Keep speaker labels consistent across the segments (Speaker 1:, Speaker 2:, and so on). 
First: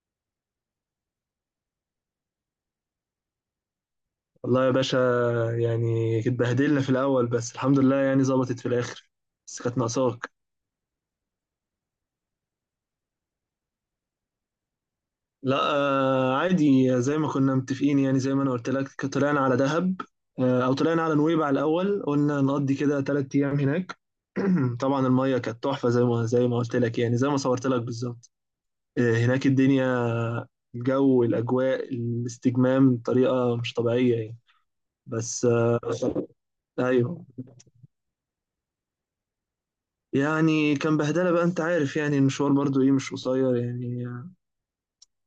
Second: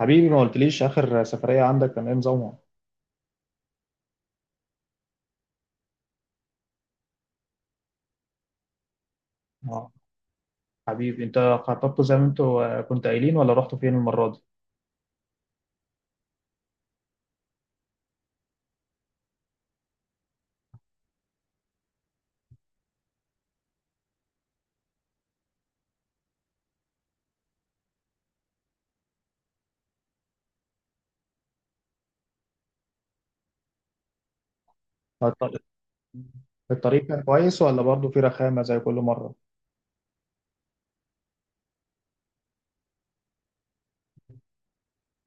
Speaker 1: حبيبي ما قلتليش آخر سفرية عندك كان إيه نظامها؟
Speaker 2: والله يا باشا، يعني اتبهدلنا في الأول بس الحمد لله يعني ظبطت في الآخر. بس كانت
Speaker 1: آه،
Speaker 2: ناقصاك.
Speaker 1: حبيبي أنت. خططتوا زي ما أنتوا كنتوا قايلين ولا رحتوا فين المرة دي؟
Speaker 2: لا آه عادي زي ما كنا متفقين، يعني زي ما أنا قلت لك طلعنا على دهب. آه أو طلعنا على نويبع الأول، قلنا نقضي كده تلات أيام هناك. طبعا المية كانت تحفة زي ما قلت لك، يعني زي ما صورت لك بالظبط. آه هناك الدنيا، الجو، الأجواء، الاستجمام بطريقة مش طبيعية يعني. بس
Speaker 1: الط-
Speaker 2: آه
Speaker 1: الطريق كان
Speaker 2: أيوه،
Speaker 1: كويس ولا برضه في رخامة زي كل مرة؟
Speaker 2: يعني كان بهدله بقى، انت عارف يعني المشوار برضو ايه مش قصير يعني.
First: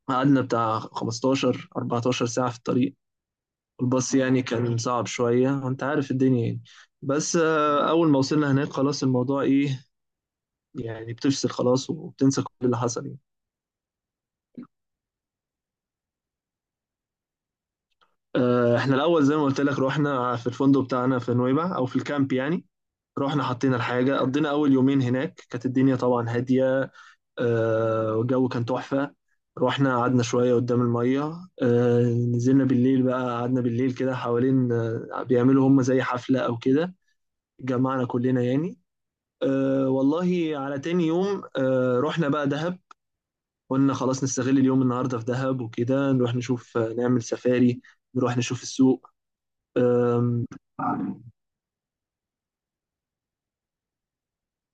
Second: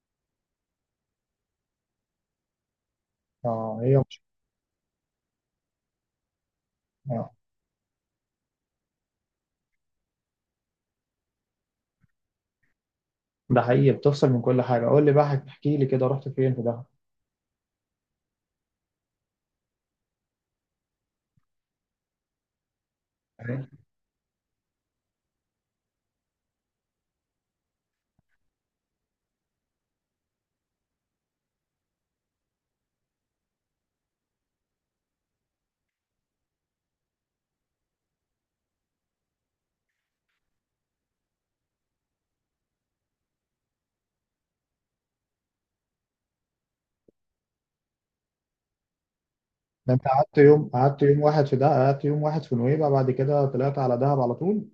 Speaker 2: قعدنا بتاع 15 14 ساعه في الطريق.
Speaker 1: آه، هي
Speaker 2: الباص
Speaker 1: مش.
Speaker 2: يعني كان صعب شويه، انت عارف الدنيا يعني.
Speaker 1: آه.
Speaker 2: بس اول ما وصلنا هناك خلاص الموضوع ايه، يعني بتفصل خلاص وبتنسى كل اللي حصل يعني.
Speaker 1: ده حقيقي، بتفصل من كل حاجة. قول لي بقى احكي لي كده، رحت فين في دهب؟
Speaker 2: احنا الاول زي ما قلت لك رحنا في الفندق بتاعنا في نويبع او في الكامب يعني. رحنا
Speaker 1: أيوة.
Speaker 2: حطينا الحاجه، قضينا اول يومين هناك، كانت الدنيا طبعا هاديه. والجو كان تحفة. رحنا قعدنا شوية قدام المية. نزلنا بالليل بقى، قعدنا بالليل كده حوالين، بيعملوا هم زي حفلة أو كده، جمعنا كلنا يعني. والله على تاني يوم رحنا بقى دهب. قلنا خلاص نستغل اليوم النهاردة في دهب وكده، نروح نشوف نعمل سفاري، نروح نشوف السوق.
Speaker 1: ده أنت قعدت يوم قعدت يوم واحد في دهب، قعدت يوم واحد في نويبع، بعد كده طلعت على دهب على طول؟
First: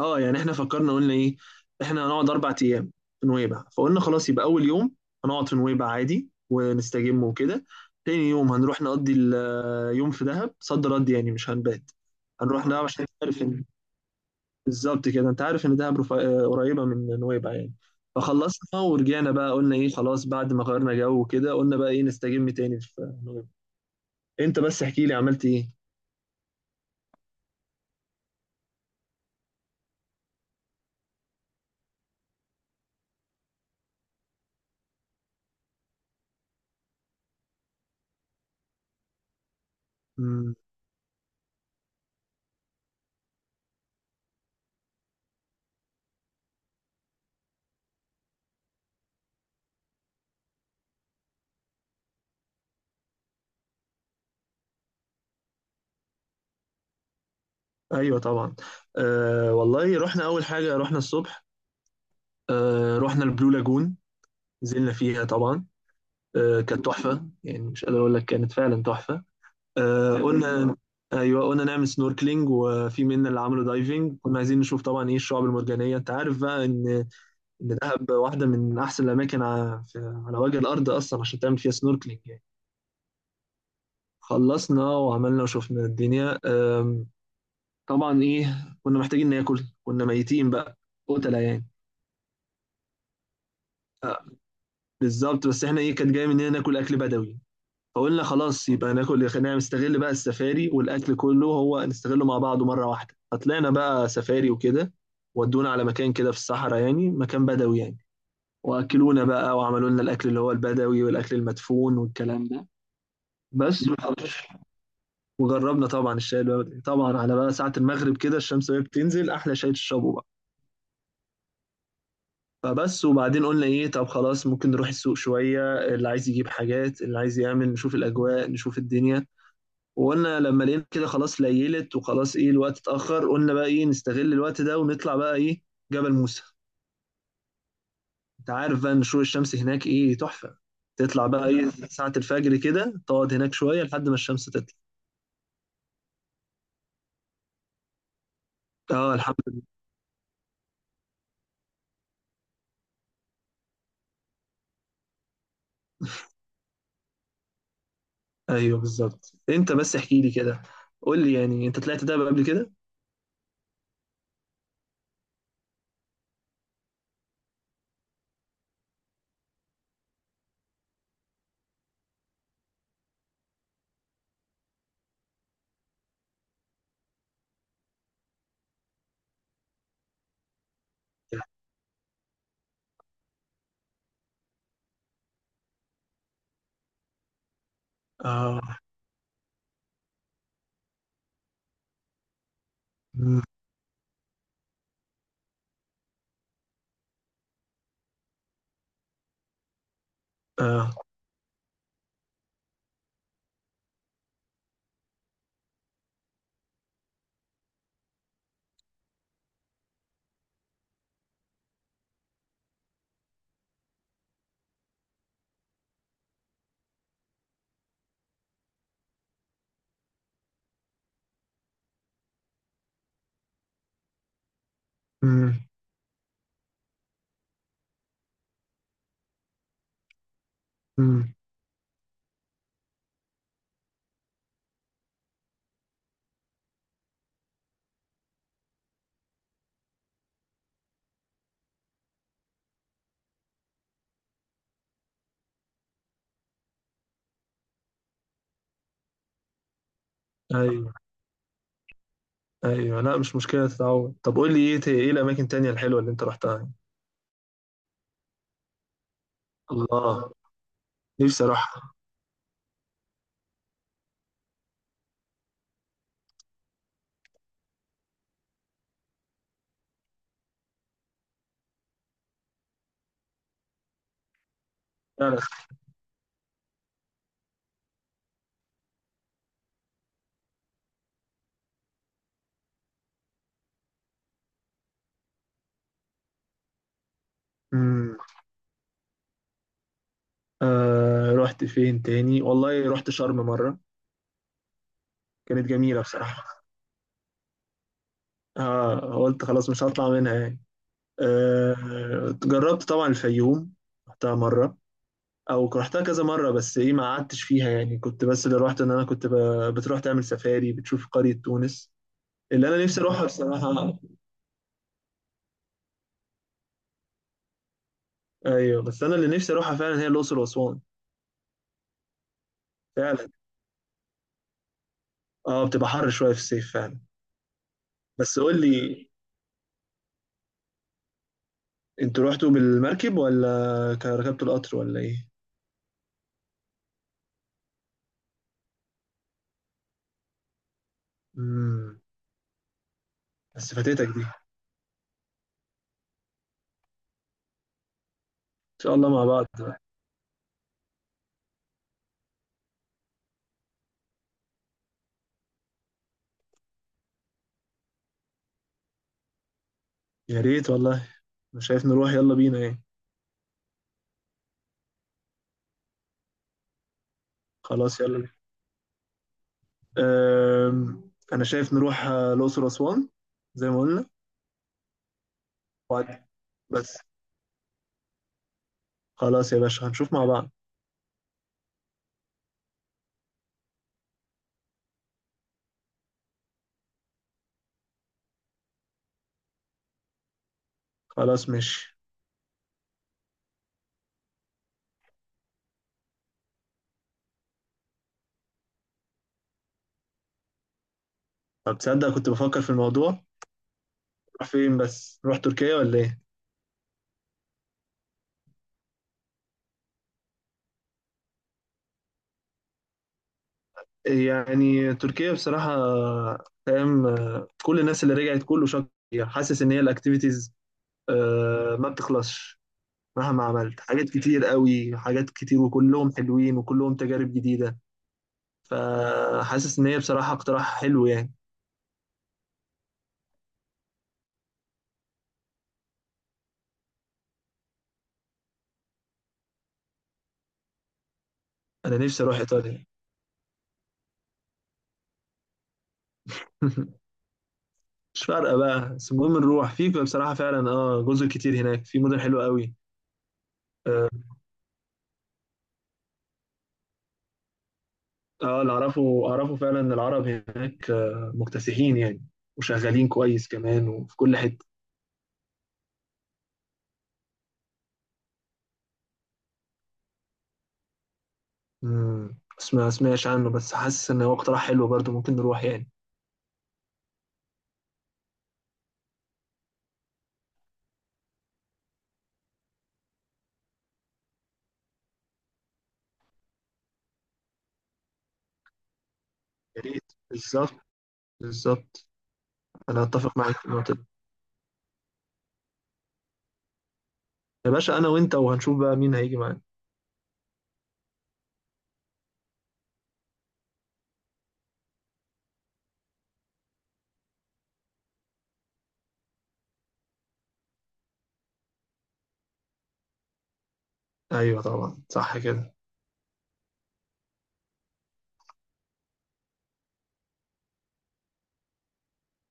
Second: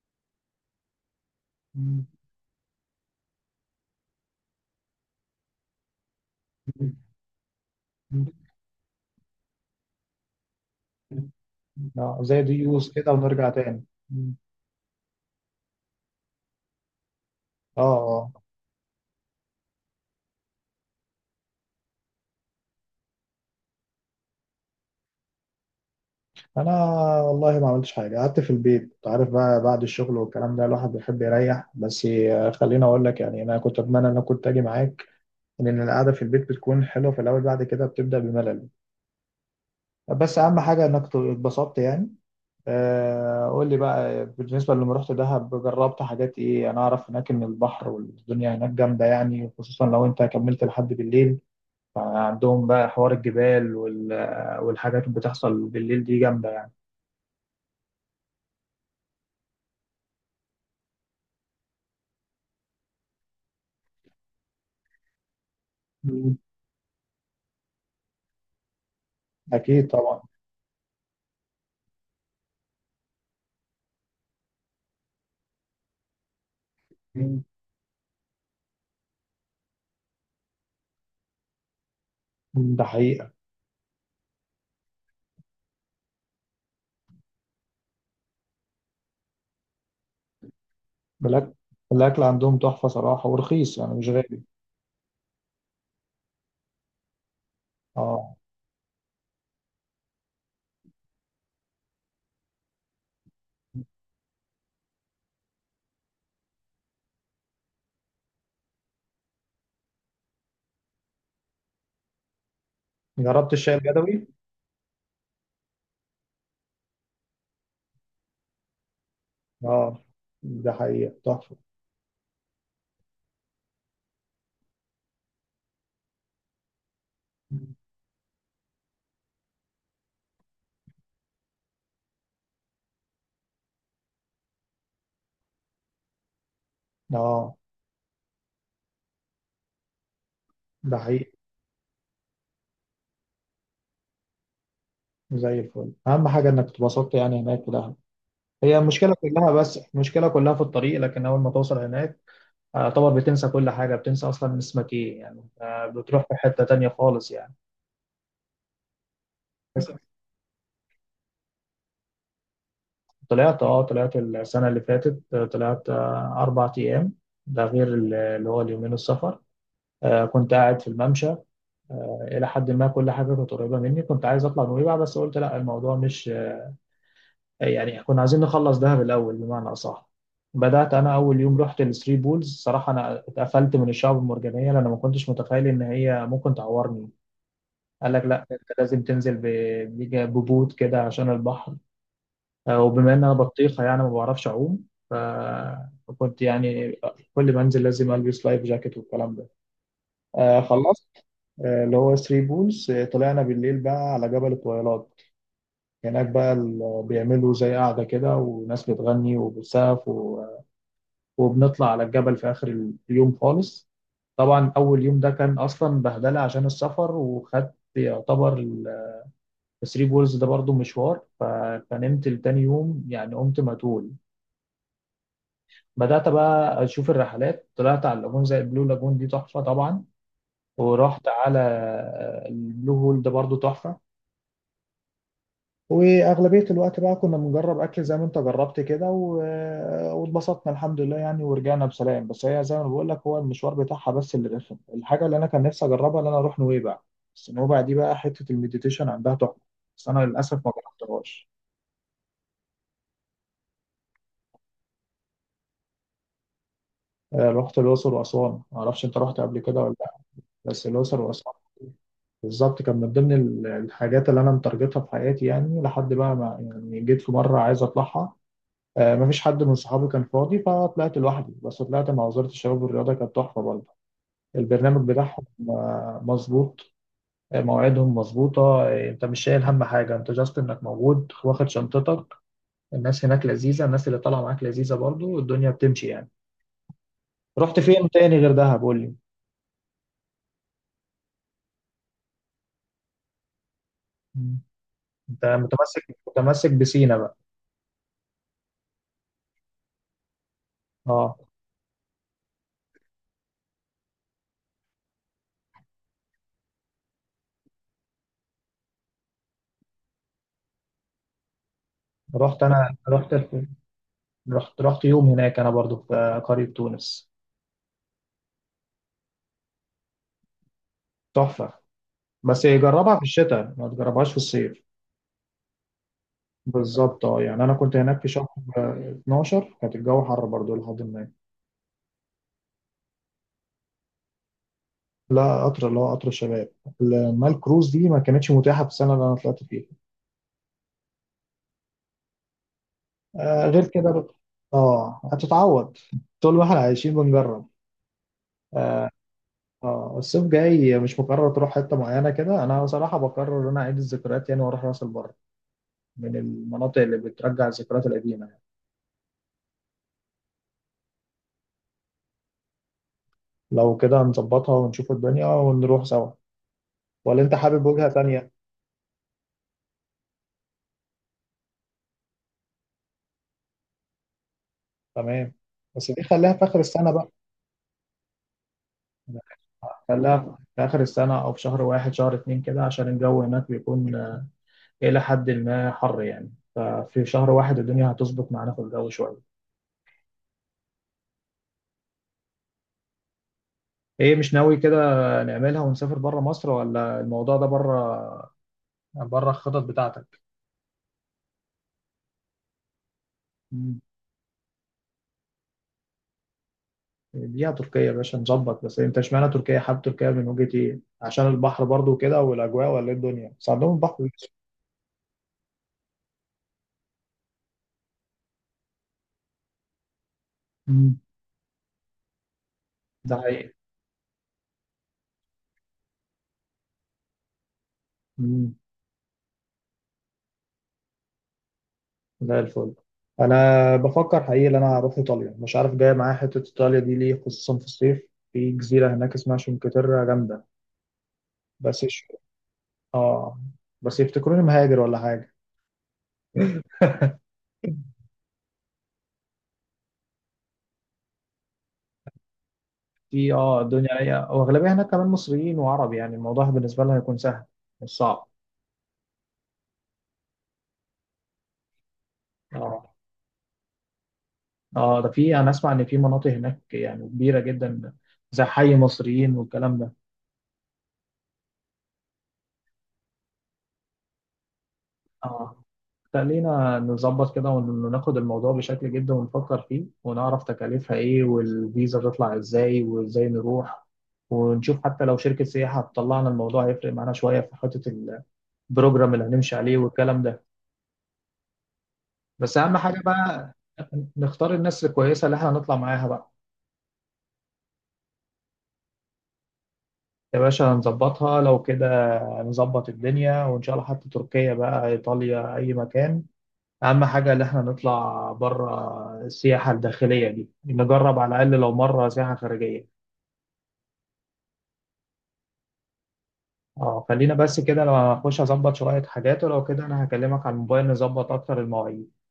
Speaker 2: اه يعني احنا فكرنا قلنا ايه،
Speaker 1: مم.
Speaker 2: احنا هنقعد اربع ايام في نويبع، فقلنا خلاص يبقى اول يوم هنقعد في نويبع عادي ونستجم وكده،
Speaker 1: مم.
Speaker 2: تاني يوم هنروح نقضي اليوم في دهب صد رد
Speaker 1: مم.
Speaker 2: يعني مش هنبات.
Speaker 1: آه، زي دي
Speaker 2: هنروح دهب
Speaker 1: يوز
Speaker 2: عشان
Speaker 1: كده
Speaker 2: تعرف
Speaker 1: ونرجع
Speaker 2: ان
Speaker 1: تاني. مم.
Speaker 2: بالظبط كده، انت عارف ان دهب آه، قريبه من نويبع يعني.
Speaker 1: آه،
Speaker 2: فخلصنا ورجعنا بقى، قلنا ايه خلاص بعد ما غيرنا جو كده قلنا بقى ايه نستجم تاني في نويبع. انت بس احكي لي عملت ايه.
Speaker 1: انا والله ما عملتش حاجه، قعدت في البيت. انت عارف بقى، بعد الشغل والكلام ده الواحد بيحب يريح. بس خليني اقول لك يعني انا كنت اتمنى ان انا كنت اجي معاك، لان القعده في البيت بتكون حلوه في الاول، بعد كده بتبدا بملل. بس
Speaker 2: مم.
Speaker 1: اهم حاجه انك اتبسطت يعني. قول لي بقى، بالنسبه لما رحت دهب، جربت حاجات ايه؟ انا اعرف هناك ان البحر والدنيا هناك جامده يعني، خصوصا لو انت كملت لحد بالليل. عندهم بقى حوار الجبال والحاجات اللي بتحصل بالليل دي جامده يعني.
Speaker 2: ايوه طبعا. آه والله رحنا اول حاجه، رحنا الصبح، رحنا البلو لاجون، نزلنا فيها طبعا.
Speaker 1: مم.
Speaker 2: كانت تحفة يعني، مش قادر أقول لك كانت فعلا تحفة.
Speaker 1: اكيد
Speaker 2: آه،
Speaker 1: طبعا.
Speaker 2: قلنا، أيوه قلنا نعمل سنوركلينج، وفي منا اللي عملوا دايفنج، كنا عايزين نشوف طبعا إيه الشعاب المرجانية. أنت عارف بقى إن إن دهب واحدة من أحسن الأماكن على وجه الأرض أصلا عشان تعمل فيها سنوركلينج يعني.
Speaker 1: ده حقيقة.
Speaker 2: خلصنا وعملنا وشفنا الدنيا. طبعا إيه كنا محتاجين ناكل، كنا ميتين بقى قتلة
Speaker 1: الأكل
Speaker 2: يعني.
Speaker 1: الأكل عندهم تحفة صراحة ورخيص يعني مش
Speaker 2: آه،
Speaker 1: غالي.
Speaker 2: بالظبط، بس إحنا إيه كانت جاية مننا ناكل أكل بدوي. فقلنا
Speaker 1: اه،
Speaker 2: خلاص يبقى ناكل، خلينا نستغل بقى السفاري والاكل كله هو نستغله مع بعضه مره واحده. فطلعنا بقى سفاري وكده، ودونا على مكان كده في الصحراء يعني، مكان بدوي يعني. واكلونا بقى وعملوا لنا الاكل اللي هو البدوي والاكل المدفون والكلام ده.
Speaker 1: جربت الشاي
Speaker 2: بس
Speaker 1: البدوي.
Speaker 2: وحرش. وجربنا طبعا الشاي البدوي طبعا على بقى ساعه المغرب كده، الشمس وهي بتنزل، احلى شاي
Speaker 1: اه،
Speaker 2: تشربه بقى.
Speaker 1: ده حقيقة تحفة.
Speaker 2: فبس، وبعدين قلنا ايه، طب خلاص ممكن نروح السوق شويه، اللي عايز يجيب حاجات، اللي عايز يعمل، نشوف الاجواء، نشوف الدنيا. وقلنا لما لقينا كده خلاص ليلت وخلاص ايه الوقت اتأخر، قلنا بقى ايه نستغل الوقت ده ونطلع بقى ايه جبل موسى.
Speaker 1: اه،
Speaker 2: انت عارف بقى ان شروق الشمس هناك ايه تحفة.
Speaker 1: ده
Speaker 2: تطلع
Speaker 1: حقيقي.
Speaker 2: بقى ايه ساعة الفجر كده، تقعد هناك شوية لحد ما الشمس تطلع.
Speaker 1: زي الفل، أهم حاجة إنك اتبسطت يعني هناك في دهب. هي
Speaker 2: اه
Speaker 1: المشكلة
Speaker 2: الحمد
Speaker 1: كلها
Speaker 2: لله.
Speaker 1: بس المشكلة كلها في الطريق، لكن أول ما توصل هناك اعتبر بتنسى كل حاجة، بتنسى أصلا اسمك إيه يعني. بتروح في حتة تانية خالص يعني.
Speaker 2: ايوه بالظبط. انت
Speaker 1: بس
Speaker 2: بس احكي لي كده، قول لي يعني انت طلعت دهب قبل كده.
Speaker 1: طلعت، السنة اللي فاتت، طلعت أربع أيام. ده غير اللي هو اليومين السفر. كنت قاعد في الممشى، الى حد ما كل حاجه كانت قريبه مني. كنت عايز اطلع نويبع، بس قلت لا، الموضوع مش يعني كنا عايزين نخلص دهب الاول بمعنى اصح. بدات انا اول يوم رحت الثري بولز، صراحه انا اتقفلت من الشعب المرجانيه لان ما كنتش متخيل ان هي ممكن تعورني. قال لك لا
Speaker 2: اه.
Speaker 1: انت لازم تنزل ببوت كده عشان البحر. وبما ان انا
Speaker 2: مم.
Speaker 1: بطيخه يعني ما بعرفش اعوم، ف- فكنت يعني كل ما انزل لازم البس لايف جاكيت والكلام ده.
Speaker 2: اه.
Speaker 1: خلصت، اللي هو ثري بولز. طلعنا بالليل بقى على جبل الطويلات. هناك بقى بيعملوا زي قاعدة كده، وناس بتغني وبتسقف وبنطلع على الجبل في آخر اليوم خالص. طبعا أول يوم ده كان أصلا بهدلة عشان السفر، وخدت يعتبر الثري بولز ده برضو مشوار، فنمت لتاني يوم يعني. قمت متول،
Speaker 2: مم.
Speaker 1: بدأت بقى أشوف الرحلات. طلعت على اللاجون زي البلو لاجون، دي تحفة طبعا. ورحت
Speaker 2: مم.
Speaker 1: على البلو هول، ده برضو تحفة. واغلبيه الوقت بقى كنا بنجرب اكل زي ما انت جربت كده، واتبسطنا الحمد لله يعني، ورجعنا بسلام. بس هي زي ما بقول لك، هو المشوار بتاعها بس اللي رخم. الحاجه اللي انا كان نفسي اجربها ان انا اروح نويبع، بس نويبع دي بقى حته المديتيشن عندها تحفه، بس انا للاسف ما
Speaker 2: ايوه
Speaker 1: جربتهاش.
Speaker 2: ايوه لا مش مشكلة تتعود. طب قول لي ايه ايه الاماكن التانية الحلوة اللي انت رحتها.
Speaker 1: رحت الاقصر واسوان. ما اعرفش انت رحت قبل كده ولا لا؟
Speaker 2: الله.
Speaker 1: بس الاقصر
Speaker 2: نفسي
Speaker 1: واسوان
Speaker 2: اروحها
Speaker 1: بالظبط كان من ضمن الحاجات اللي انا مترجتها في حياتي يعني، لحد بقى ما يعني جيت في مره عايز اطلعها. مفيش حد من صحابي كان فاضي، فطلعت لوحدي، بس طلعت مع وزارة الشباب والرياضة، كانت تحفة برضه البرنامج
Speaker 2: فعلا.
Speaker 1: بتاعهم. مظبوط. مواعيدهم مظبوطة. انت مش شايل هم حاجة، انت جاست انك موجود واخد شنطتك. الناس هناك لذيذة، الناس اللي طالعة معاك لذيذة، برضه الدنيا بتمشي يعني. رحت فين
Speaker 2: مم.
Speaker 1: تاني غير دهب قول لي؟
Speaker 2: آه رحت فين تاني؟ والله رحت شرم مرة،
Speaker 1: مم. انت
Speaker 2: كانت جميلة
Speaker 1: متمسك
Speaker 2: بصراحة.
Speaker 1: متمسك بسينا بقى.
Speaker 2: آه، قلت خلاص مش هطلع منها يعني.
Speaker 1: اه،
Speaker 2: آه، جربت طبعا الفيوم، رحتها مرة، أو رحتها كذا مرة، بس إيه ما قعدتش فيها يعني، كنت بس اللي رحت إن أنا كنت بتروح تعمل سفاري، بتشوف قرية تونس،
Speaker 1: رحت
Speaker 2: اللي أنا
Speaker 1: انا
Speaker 2: نفسي أروحها
Speaker 1: رحت
Speaker 2: بصراحة.
Speaker 1: رحت يوم هناك، انا برضه في قرية تونس.
Speaker 2: أيوه بس أنا اللي نفسي أروحها فعلا هي الأقصر وأسوان.
Speaker 1: تحفة. بس جربها في
Speaker 2: فعلا.
Speaker 1: الشتاء ما تجربهاش في الصيف.
Speaker 2: أه بتبقى حر شوية في الصيف فعلا.
Speaker 1: بالظبط. اه يعني انا كنت هناك في
Speaker 2: بس
Speaker 1: شهر
Speaker 2: قول لي،
Speaker 1: 12، كانت الجو حر برضو لحد ما.
Speaker 2: أنتوا رحتوا بالمركب ولا ركبتوا القطر ولا إيه؟
Speaker 1: لا، قطر، اللي هو قطر الشباب، لما الكروز دي ما كانتش متاحه في السنه اللي انا طلعت فيها.
Speaker 2: مم.
Speaker 1: آه،
Speaker 2: بس
Speaker 1: غير
Speaker 2: فاتتك
Speaker 1: كده
Speaker 2: دي. ان
Speaker 1: بقى. اه، هتتعوض، طول ما احنا عايشين بنجرب.
Speaker 2: شاء الله
Speaker 1: اه.
Speaker 2: مع بعض بقى.
Speaker 1: الصيف جاي مش مقرر تروح حته معينه كده؟ انا صراحه بقرر ان انا اعيد الذكريات يعني، واروح راس البر، من المناطق اللي بترجع الذكريات القديمه يعني.
Speaker 2: يا ريت والله. انا شايف نروح، يلا بينا ايه.
Speaker 1: لو كده نظبطها ونشوف الدنيا ونروح سوا، ولا انت حابب
Speaker 2: خلاص
Speaker 1: وجهه
Speaker 2: يلا بينا.
Speaker 1: تانيه؟
Speaker 2: انا شايف نروح الاقصر واسوان زي ما قلنا.
Speaker 1: تمام. بس دي
Speaker 2: وبعد،
Speaker 1: خليها في اخر
Speaker 2: بس،
Speaker 1: السنه بقى.
Speaker 2: خلاص يا باشا هنشوف مع بعض.
Speaker 1: خليها في آخر السنة أو في شهر واحد شهر اتنين كده، عشان الجو هناك بيكون إلى حد ما حر يعني، ففي شهر واحد الدنيا هتظبط معانا في الجو شوية.
Speaker 2: خلاص ماشي.
Speaker 1: إيه، مش ناوي كده نعملها ونسافر بره مصر؟ ولا الموضوع ده بره الخطط بتاعتك؟
Speaker 2: طب تصدق كنت بفكر في الموضوع،
Speaker 1: مم.
Speaker 2: نروح فين؟ بس نروح تركيا ولا ايه.
Speaker 1: دي تركيا يا باشا نظبط، بس أنت اشمعنى تركيا؟ حابب تركيا من وجهة إيه؟ عشان البحر برضو كده والأجواء، ولا إيه الدنيا؟ بس عندهم البحر.
Speaker 2: يعني تركيا بصراحة فاهم كل الناس اللي رجعت كله شكر. حاسس ان هي الاكتيفيتيز
Speaker 1: مم.
Speaker 2: ما بتخلصش، مهما
Speaker 1: ده
Speaker 2: عملت حاجات كتير قوي، حاجات كتير وكلهم حلوين وكلهم تجارب جديدة.
Speaker 1: حقيقي.
Speaker 2: فحاسس ان هي بصراحة اقتراح حلو يعني.
Speaker 1: زي الفل. انا بفكر حقيقي ان انا اروح ايطاليا، مش عارف جاي معايا حته ايطاليا دي ليه، خصوصا في الصيف في جزيره هناك اسمها شنكتيرا جامده.
Speaker 2: انا
Speaker 1: بس
Speaker 2: نفسي
Speaker 1: يش...
Speaker 2: اروح ايطاليا.
Speaker 1: اه بس يفتكروني مهاجر ولا حاجه.
Speaker 2: مش فارقة بقى، بس المهم نروح. في بصراحة فعلا اه جزر كتير هناك، في مدن حلوة قوي.
Speaker 1: في،
Speaker 2: اه
Speaker 1: الدنيا هي، واغلبيه هناك كمان مصريين وعرب، يعني الموضوع بالنسبه لهم هيكون سهل، مش صعب.
Speaker 2: اللي اعرفه اعرفه فعلا ان العرب هناك مكتسحين يعني، وشغالين
Speaker 1: اه.
Speaker 2: كويس كمان وفي كل حتة.
Speaker 1: اه، ده في، انا اسمع ان في مناطق هناك يعني كبيره جدا، زي حي مصريين والكلام ده.
Speaker 2: بس ما سمعش عنه، بس حاسس ان هو اقتراح حلو برضو، ممكن نروح
Speaker 1: اه،
Speaker 2: يعني.
Speaker 1: خلينا نظبط كده وناخد الموضوع بشكل جدا ونفكر فيه، ونعرف تكاليفها ايه والفيزا تطلع ازاي وازاي نروح، ونشوف حتى لو شركة سياحة هتطلعنا الموضوع هيفرق معانا شوية في حتة البروجرام اللي هنمشي
Speaker 2: يا
Speaker 1: عليه
Speaker 2: ريت
Speaker 1: والكلام ده.
Speaker 2: بالظبط. بالظبط،
Speaker 1: بس أهم
Speaker 2: انا
Speaker 1: حاجة
Speaker 2: اتفق معاك في
Speaker 1: بقى
Speaker 2: النقطة دي.
Speaker 1: نختار الناس الكويسة اللي احنا هنطلع معاها بقى.
Speaker 2: يا باشا انا وانت، وهنشوف بقى مين هيجي معانا.
Speaker 1: يا باشا هنظبطها لو كده، هنظبط الدنيا، وإن شاء الله حتى تركيا بقى، إيطاليا، أي مكان. أهم حاجة إن إحنا نطلع بره السياحة الداخلية دي، نجرب على الأقل لو مرة سياحة خارجية.
Speaker 2: ايوه طبعا صح كده.
Speaker 1: أه، خلينا بس كده، لو هنخش أظبط شوية حاجات ولو كده أنا هكلمك على الموبايل نظبط أكتر المواعيد.